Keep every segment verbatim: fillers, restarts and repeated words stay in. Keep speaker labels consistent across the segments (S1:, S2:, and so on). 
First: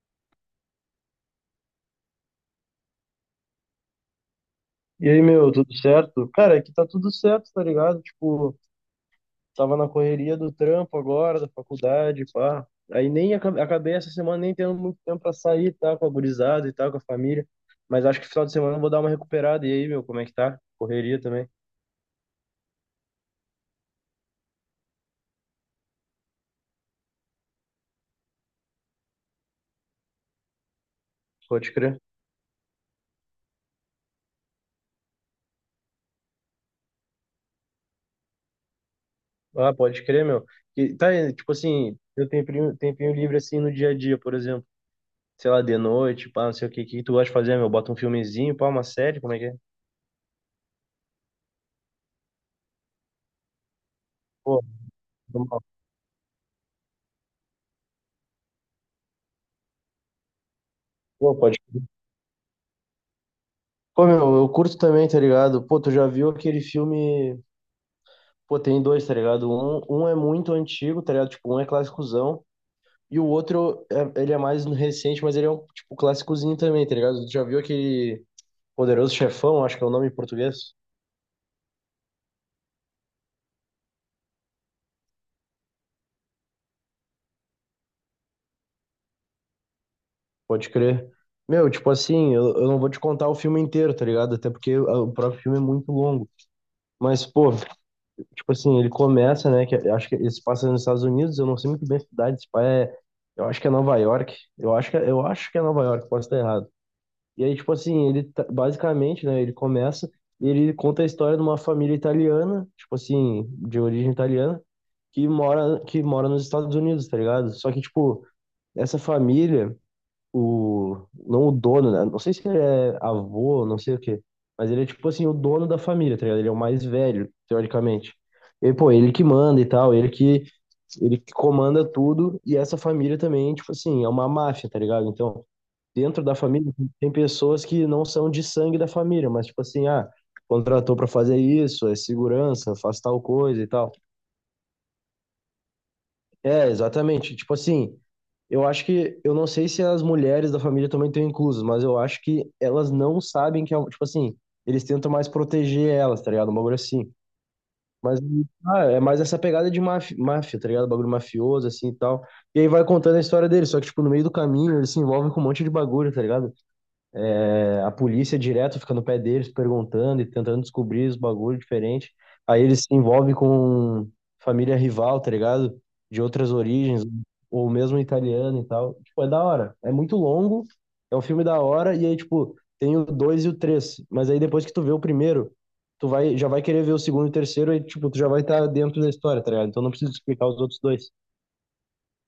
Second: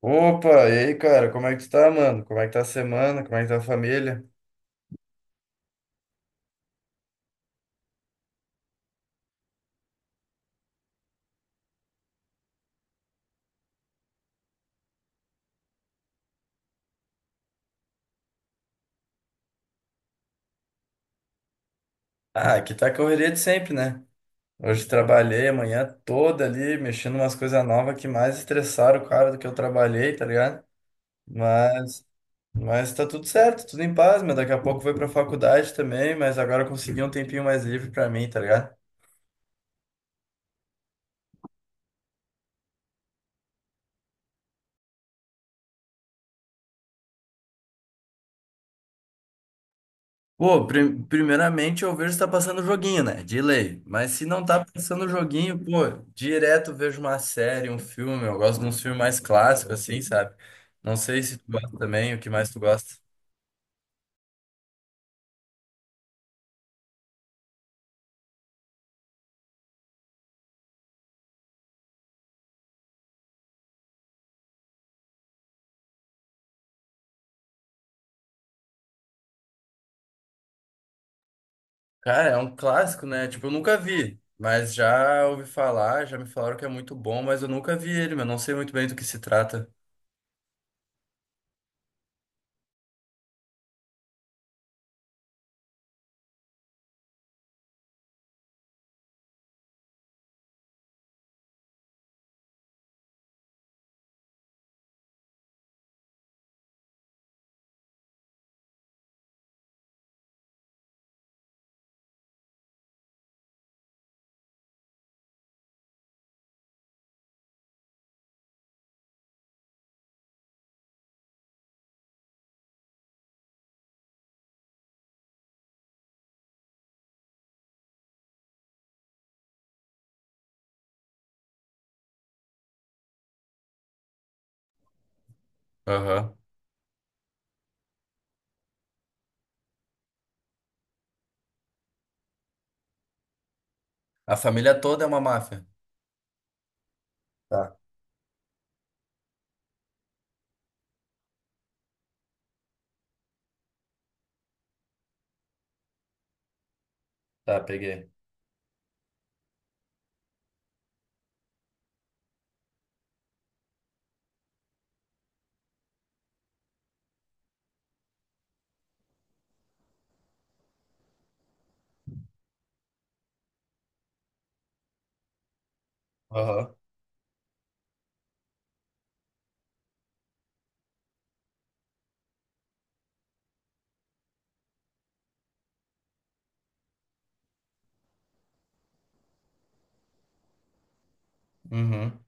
S1: Opa, e aí, cara, como é que tu tá, mano? Como é que tá a semana? Como é que tá a família?
S2: E aí, meu, tudo certo? Cara, aqui tá tudo certo, tá ligado? Tipo, tava na correria do trampo agora, da faculdade, pá. Aí nem aca- acabei essa semana nem tendo muito tempo pra sair, tá? Com a gurizada e tal, com a família. Mas acho que final de semana eu vou dar uma recuperada. E aí, meu, como é que tá? Correria também?
S1: Ah, aqui tá a correria de sempre, né? Hoje trabalhei a manhã toda ali, mexendo umas coisas novas que mais estressaram o cara do que eu trabalhei, tá ligado?
S2: Pode crer.
S1: Mas, mas tá tudo certo, tudo em paz, mas daqui a pouco eu vou pra faculdade também, mas agora eu consegui um tempinho mais livre pra mim, tá ligado?
S2: Ah, pode crer, meu. E, tá, e, tipo assim, eu tenho tempinho, tempinho livre assim no dia a dia, por exemplo. Sei lá, de noite, pá, não sei o que, que tu gosta de fazer, meu? Bota um filmezinho, pá, uma série, como é que é?
S1: Pô, pri- primeiramente eu vejo se tá passando joguinho, né? De lei. Mas se não tá
S2: Pô,
S1: passando joguinho, pô, direto vejo uma série, um filme. Eu gosto de uns filmes mais clássicos, assim, sabe? Não sei
S2: pô,
S1: se tu
S2: pode
S1: gosta também, o que mais tu gosta.
S2: Pô, meu, eu curto também, tá ligado? Pô, tu já viu aquele filme. Pô, tem dois, tá ligado? Um, um é muito antigo, tá ligado? Tipo, um é clássicozão. E o outro, é, ele é mais recente, mas ele é um, tipo, clássicozinho também, tá ligado? Tu já viu aquele Poderoso Chefão, acho que é o nome em português?
S1: Cara, é um clássico, né? Tipo, eu nunca vi, mas já ouvi falar, já me falaram que é muito bom, mas eu nunca vi ele, mas não sei muito bem do que se trata.
S2: Pode crer. Meu, tipo assim, eu, eu não vou te contar o filme inteiro, tá ligado? Até porque ah, o próprio filme é muito longo. Mas, pô, tipo assim, ele começa, né? Que eu acho que ele se passa nos Estados Unidos, eu não sei muito bem a cidade, esse pai é, eu acho que é Nova York, eu acho que, é, eu acho que é Nova York, posso estar errado. E aí, tipo assim, ele tá- basicamente, né, ele começa, ele conta a história de uma família italiana, tipo assim, de origem italiana, que mora, que mora nos Estados Unidos, tá ligado? Só que, tipo, essa família, o, não o dono, né? Não sei se ele é avô, não sei o quê, mas ele é tipo assim, o dono da família, tá ligado? Ele é o mais velho, teoricamente. E, pô, ele que manda e tal, ele que, ele que comanda tudo, e essa família também, tipo assim, é uma máfia, tá ligado? Então, dentro da
S1: Aham.
S2: família, tem pessoas que não são de sangue da família, mas tipo assim, ah, contratou pra fazer isso, é segurança, faz tal coisa e tal.
S1: A família toda é uma máfia.
S2: É, exatamente. Tipo
S1: Tá,
S2: assim, eu acho que, eu não sei se as mulheres da família também estão inclusas, mas eu acho que elas não sabem que é, um- tipo assim, eles tentam mais proteger elas, tá ligado? Um bagulho assim.
S1: tá, peguei.
S2: Mas ah, é mais essa pegada de máfia, máfia, tá ligado? Bagulho mafioso, assim e tal. E aí vai contando a história deles, só que, tipo, no meio do caminho eles se envolvem com um monte de bagulho, tá ligado? É, a polícia direto fica no pé deles perguntando e tentando descobrir os bagulho diferente. Aí eles se envolvem com família rival, tá ligado? De outras
S1: Aham.
S2: origens, ou mesmo italiana e tal. Tipo, é da hora. É muito longo, é um filme da hora, e aí, tipo, tem o dois e o três. Mas aí depois que tu vê o primeiro, tu vai, já vai querer ver o segundo e o terceiro, e tipo, tu já vai estar dentro da história, tá ligado? Então não preciso explicar os outros dois.
S1: Uhum.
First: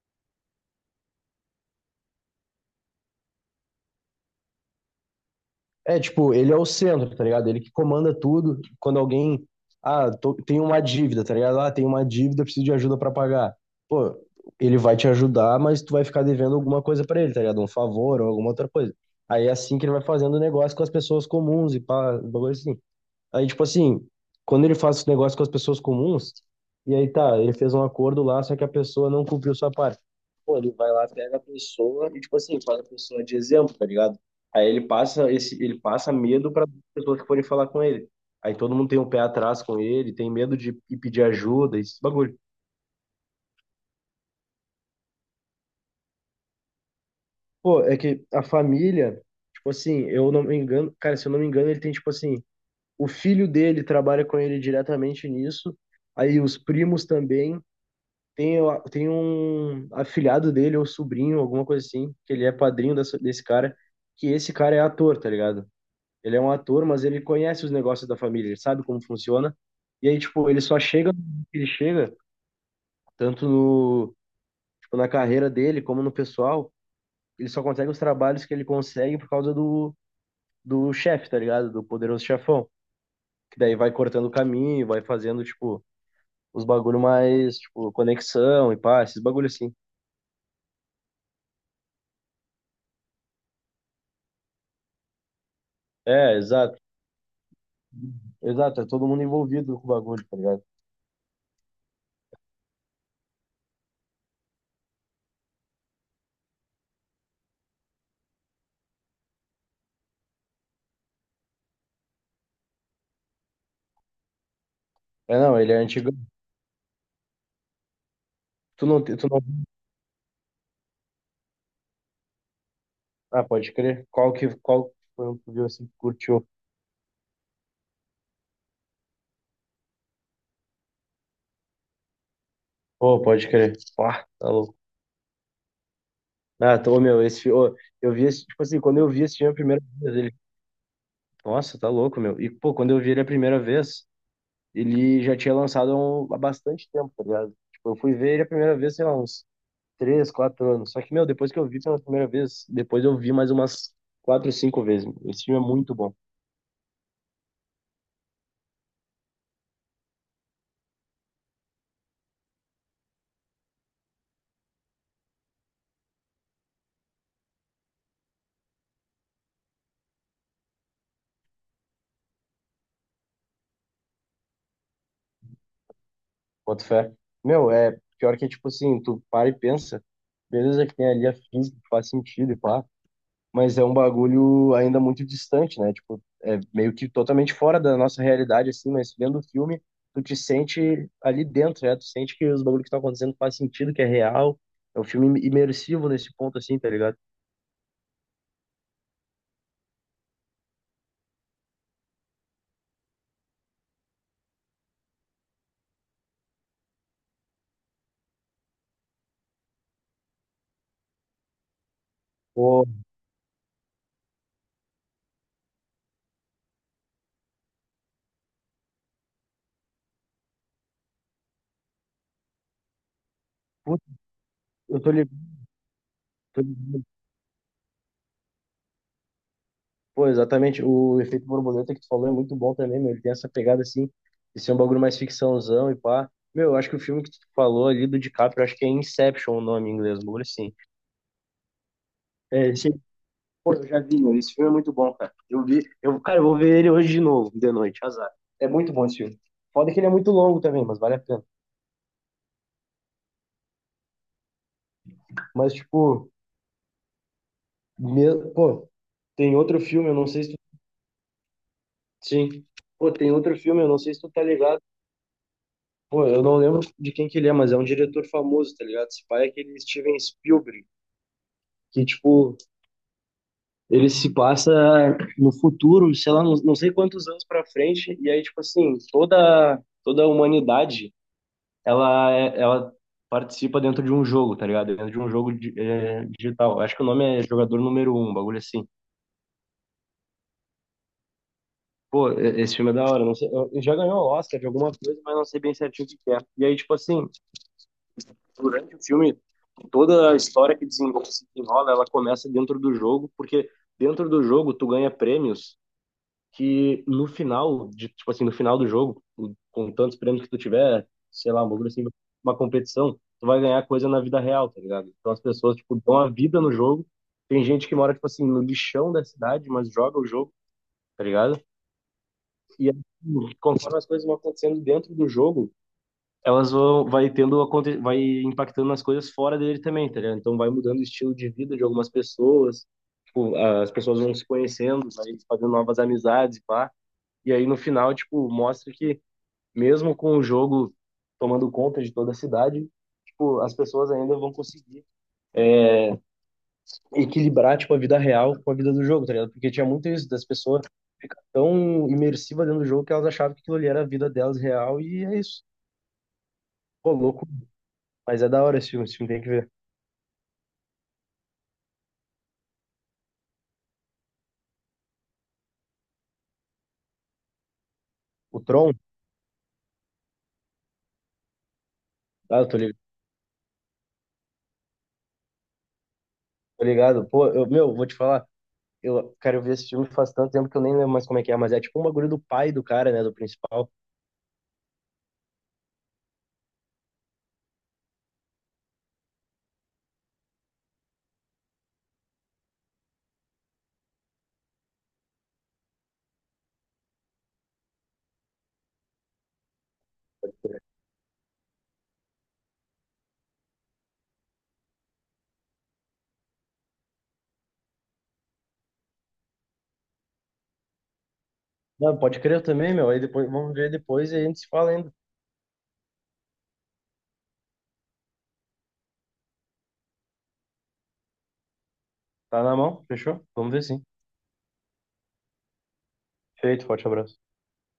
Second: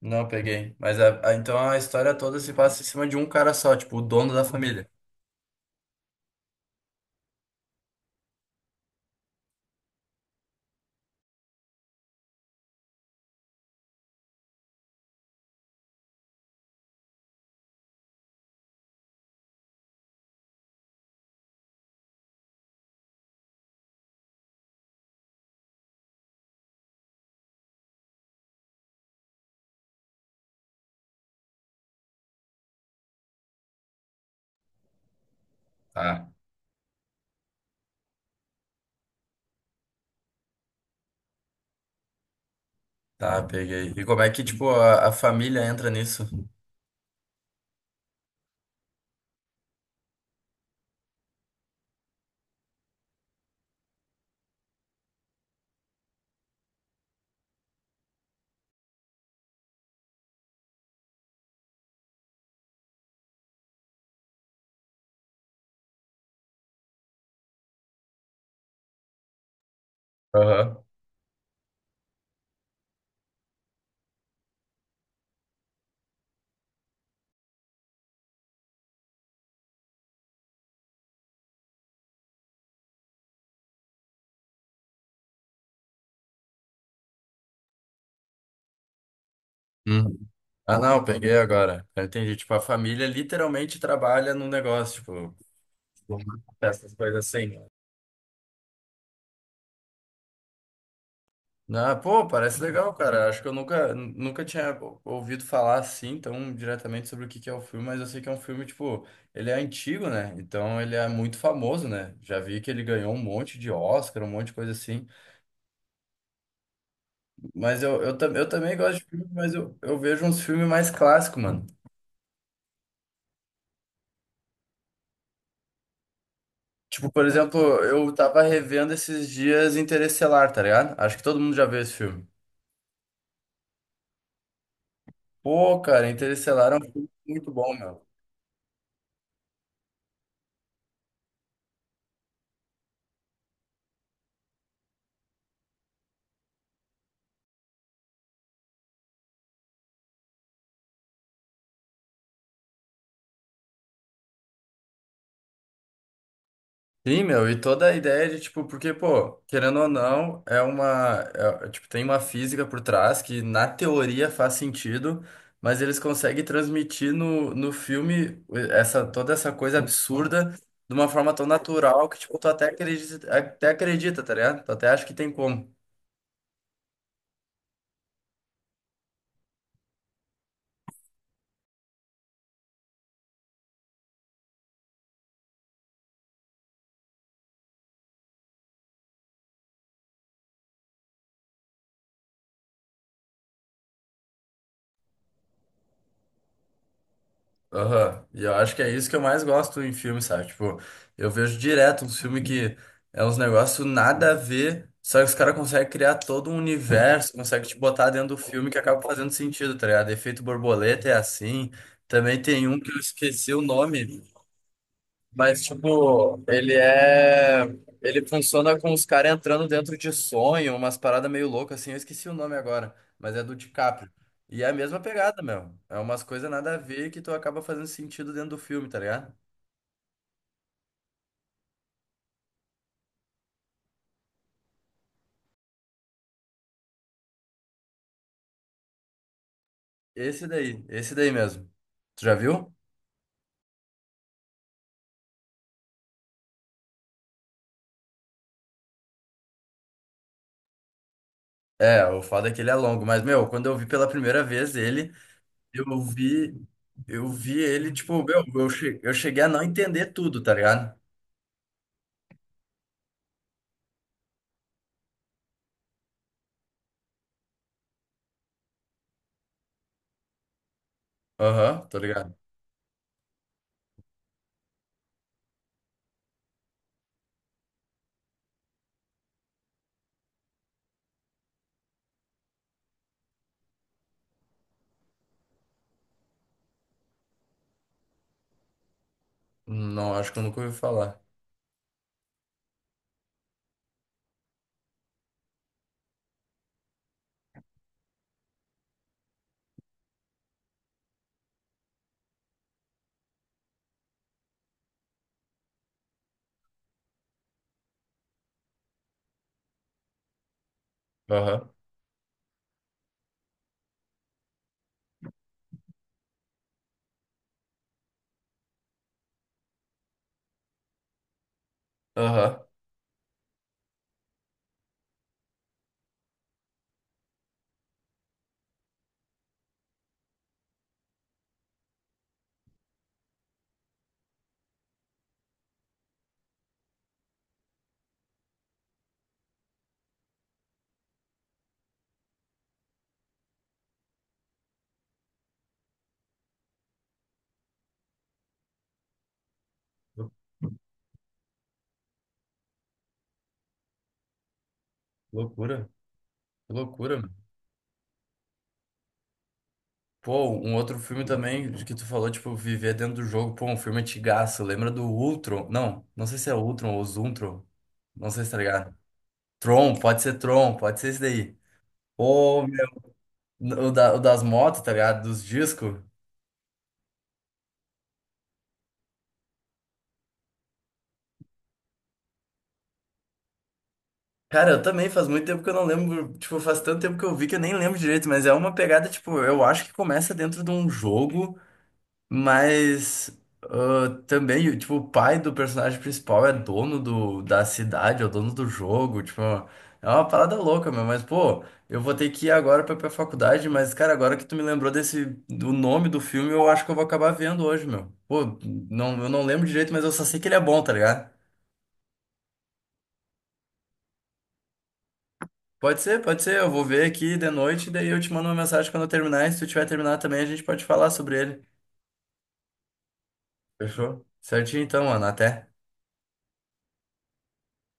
S1: Não peguei. Mas a, a- então a história toda se passa em cima de um cara só, tipo, o dono da família.
S2: É, tipo, ele é o centro, tá ligado? Ele que comanda tudo. Quando alguém, ah, tô, tem uma dívida, tá ligado? Ah, tem uma dívida, preciso de ajuda pra pagar. Pô, ele vai te ajudar, mas tu vai ficar devendo alguma coisa pra ele, tá ligado? Um favor ou alguma outra coisa. Aí é assim que ele vai fazendo negócio com as pessoas comuns e pá, um bagulho assim. Aí, tipo assim, quando ele faz esse negócio com as pessoas comuns, e aí tá, ele fez um acordo lá, só que a pessoa não cumpriu sua parte. Pô, ele vai lá, pega a pessoa e, tipo assim, faz a pessoa de exemplo, tá ligado? Aí ele passa esse, ele passa
S1: Tá.
S2: medo para pessoas que forem falar com ele. Aí todo mundo tem um pé atrás com ele, tem medo de ir pedir ajuda, esse bagulho.
S1: Tá, peguei. E como é que, tipo, a, a família entra nisso?
S2: Pô, é que a família, tipo assim, eu não me engano, cara, se eu não me engano, ele tem, tipo assim, o filho dele trabalha com ele diretamente nisso, aí os primos também. Tem, eu- tem um afilhado dele, ou sobrinho, alguma coisa assim, que ele é padrinho dessa- desse cara, que esse cara é ator, tá ligado? Ele é um ator, mas ele conhece os negócios da família, ele sabe como funciona. E aí, tipo, ele
S1: Aham.
S2: só chega, ele chega, tanto no, tipo, na carreira dele, como no pessoal, ele só consegue os trabalhos que ele consegue por causa do, do chefe, tá ligado? Do poderoso chefão. Que daí vai cortando o caminho, vai fazendo, tipo, os bagulho mais, tipo, conexão e pá, esses bagulho assim.
S1: Hum. Ah, não, peguei agora. Eu entendi. Tipo, a família literalmente trabalha num negócio, tipo,
S2: É, exato.
S1: essas coisas assim.
S2: Exato, é todo mundo envolvido com o bagulho, tá ligado?
S1: Ah, pô, parece legal, cara. Acho que eu nunca, nunca tinha ouvido falar assim tão diretamente sobre o que que é o filme, mas eu sei que é um filme, tipo, ele é antigo, né? Então ele é muito famoso, né? Já vi que ele ganhou um monte de Oscar, um monte de coisa assim.
S2: É, não, ele é antigo.
S1: Mas eu, eu, tam- eu também
S2: Tu
S1: gosto
S2: não,
S1: de
S2: te-
S1: filme,
S2: tu não...
S1: mas eu, eu vejo uns filmes mais clássicos, mano.
S2: Ah, pode crer. Qual que, qual que foi um que tu viu assim que curtiu?
S1: Tipo, por exemplo, eu tava revendo esses dias Interestelar, tá ligado? Acho que todo mundo já viu esse filme.
S2: Pô, pode crer. Ah, tá louco.
S1: Pô, cara, Interestelar é
S2: Ah,
S1: um
S2: tô,
S1: filme
S2: meu, esse
S1: muito
S2: filme...
S1: bom,
S2: ô,
S1: meu.
S2: eu vi esse, tipo assim, quando eu vi esse filme a primeira vez, ele... Nossa, tá louco, meu. E, pô, quando eu vi ele a primeira vez, ele já tinha lançado há um- há bastante tempo, tá ligado? Tipo, eu fui ver ele a primeira vez, sei lá, uns três, quatro anos. Só que, meu, depois que eu vi pela primeira vez, depois eu vi mais umas quatro, cinco vezes, meu. Esse filme é muito bom.
S1: Sim, meu, e toda a ideia de, tipo, porque, pô, querendo ou não, é uma, é- é, tipo, tem uma física por trás que na teoria faz sentido, mas eles conseguem transmitir no, no filme essa, toda essa coisa absurda de uma forma tão natural que, tipo, tu até acredita, até acredita, tá ligado? Tu até acha que tem como.
S2: Boto fé. Meu, é pior que é tipo assim, tu para e pensa, beleza que tem ali a física, que faz sentido e pá, mas é um bagulho ainda muito distante, né? Tipo, é meio que totalmente fora da nossa realidade, assim, mas vendo o filme, tu te sente ali dentro, né? Tu sente que os bagulhos que estão acontecendo faz sentido, que é real. É um filme imersivo nesse ponto, assim, tá ligado?
S1: Aham. E eu acho que é isso que eu mais gosto em filme, sabe? Tipo, eu vejo direto um filme que é uns negócios nada a ver, só que os caras conseguem criar todo um universo, conseguem te botar dentro do filme que acaba fazendo sentido, tá ligado? Efeito Borboleta é assim. Também tem um
S2: Pô,
S1: que eu esqueci o nome, mas, tipo, ele é. Ele funciona com os caras entrando dentro de sonho, umas paradas meio loucas, assim. Eu esqueci o nome agora, mas é do
S2: putz,
S1: DiCaprio. E é a mesma
S2: eu tô
S1: pegada, meu. É umas coisas nada a
S2: ligado.
S1: ver que tu acaba fazendo sentido dentro do filme, tá ligado?
S2: Pô, exatamente. O efeito borboleta que tu falou é muito bom também, meu. Ele tem essa pegada assim, de ser um bagulho mais ficçãozão e pá. Meu, eu acho que o filme que tu falou ali do DiCaprio, eu acho que é Inception o nome em inglês, um bagulho
S1: Esse
S2: assim.
S1: daí, esse daí mesmo. Tu já
S2: É,
S1: viu?
S2: esse... Pô, eu já vi, meu. Esse filme é muito bom, cara. Eu vi, eu, cara, eu vou ver ele hoje de novo, de noite, azar. É muito bom esse filme. Foda que ele é muito longo também, mas vale a pena.
S1: É, o foda é que ele é longo, mas, meu, quando eu vi pela primeira vez ele,
S2: Mas,
S1: eu
S2: tipo,
S1: vi. Eu vi ele, tipo,
S2: me...
S1: meu, eu
S2: pô,
S1: che- eu cheguei a
S2: tem
S1: não
S2: outro
S1: entender
S2: filme, eu não
S1: tudo,
S2: sei se
S1: tá
S2: tu.
S1: ligado?
S2: Sim. Pô, tem outro filme, eu não sei se tu tá ligado. Pô, eu não lembro de quem que ele é, mas é um diretor famoso, tá ligado? Esse pai é aquele Steven Spielberg,
S1: Aham, tô
S2: que,
S1: ligado.
S2: tipo, ele se passa no futuro, sei lá, não, não sei quantos anos pra frente, e aí, tipo assim, toda, toda a humanidade, ela, é- ela participa dentro de um jogo, tá ligado? Dentro de um jogo di- é, digital. Acho que o nome é Jogador Número Um, um bagulho assim.
S1: Não, acho que eu nunca ouvi falar.
S2: Pô, e- esse filme é da hora, não sei, eu- ele já ganhou o Oscar de alguma coisa, mas não sei bem certinho o que que é. E aí, tipo assim, durante o filme, toda a história que desenrola, se desenrola, ela começa dentro do jogo, porque dentro do jogo tu ganha prêmios que no final, de, tipo assim, no final do jogo, com tantos prêmios que tu tiver, sei lá, um
S1: Aham.
S2: bagulho assim, uma competição, tu vai ganhar coisa na vida real, tá ligado? Então as pessoas, tipo, dão a vida no jogo. Tem gente que mora, tipo assim, no lixão da cidade, mas joga o jogo, tá ligado?
S1: Aham.
S2: E aí, conforme as coisas vão acontecendo dentro do jogo, elas vão vai tendo aconte- vai impactando nas coisas fora dele também, tá ligado? Então vai mudando o estilo de vida de algumas pessoas, tipo, as pessoas vão se conhecendo, vai fazendo novas amizades, e pá. E aí no final, tipo, mostra que mesmo com o jogo tomando conta de toda a cidade, tipo, as pessoas ainda vão conseguir equilibrar, tipo, a vida real com a vida do jogo, tá ligado? Porque tinha muito isso
S1: Lou-
S2: das pessoas ficar tão imersiva dentro do jogo que elas achavam que aquilo ali era a vida delas real e é isso.
S1: Loucura, que
S2: Pô,
S1: loucura, mano.
S2: louco, mas é da hora esse filme, esse filme tem que ver.
S1: Pô, um outro filme também de que tu falou, tipo, viver dentro do jogo. Pô, um filme antigaço. Lembra do Ultron? Não, não sei se é Ultron ou Zuntron. Não sei se tá
S2: O Tron,
S1: ligado. Tron, pode ser Tron, pode ser esse daí.
S2: ah,
S1: Ou
S2: eu tô
S1: meu,
S2: ligado
S1: o, da- o das motos, tá ligado? Dos discos.
S2: tô ligado. Pô, eu, meu, vou te falar. Eu, cara, eu vi esse filme faz tanto tempo que eu nem lembro mais como é que é, mas é tipo um bagulho do pai do cara, né, do principal.
S1: Cara, eu também faz muito tempo que eu não lembro. Tipo, faz tanto tempo que eu vi que eu nem lembro direito, mas é uma pegada, tipo, eu acho que começa dentro de um jogo. Mas ah, também, tipo, o pai do personagem principal é dono do, da cidade, é o dono do jogo, tipo, é uma parada louca, meu, mas pô, eu vou ter que ir agora pra, pra faculdade, mas cara, agora que tu me lembrou desse, do nome do filme, eu acho que eu vou acabar vendo hoje, meu. Pô, não, eu não lembro direito, mas eu só sei que ele é bom, tá ligado?
S2: Não, pode crer também, meu. Aí depois, vamos ver depois e a gente se fala ainda.
S1: Pode ser, pode ser, eu vou ver aqui de noite, daí eu te mando uma mensagem quando eu terminar, e se tu tiver terminado também, a gente pode falar sobre ele.
S2: Tá na mão? Fechou? Vamos ver sim.
S1: Fechou? Certinho então, mano, até.
S2: Feito, forte abraço.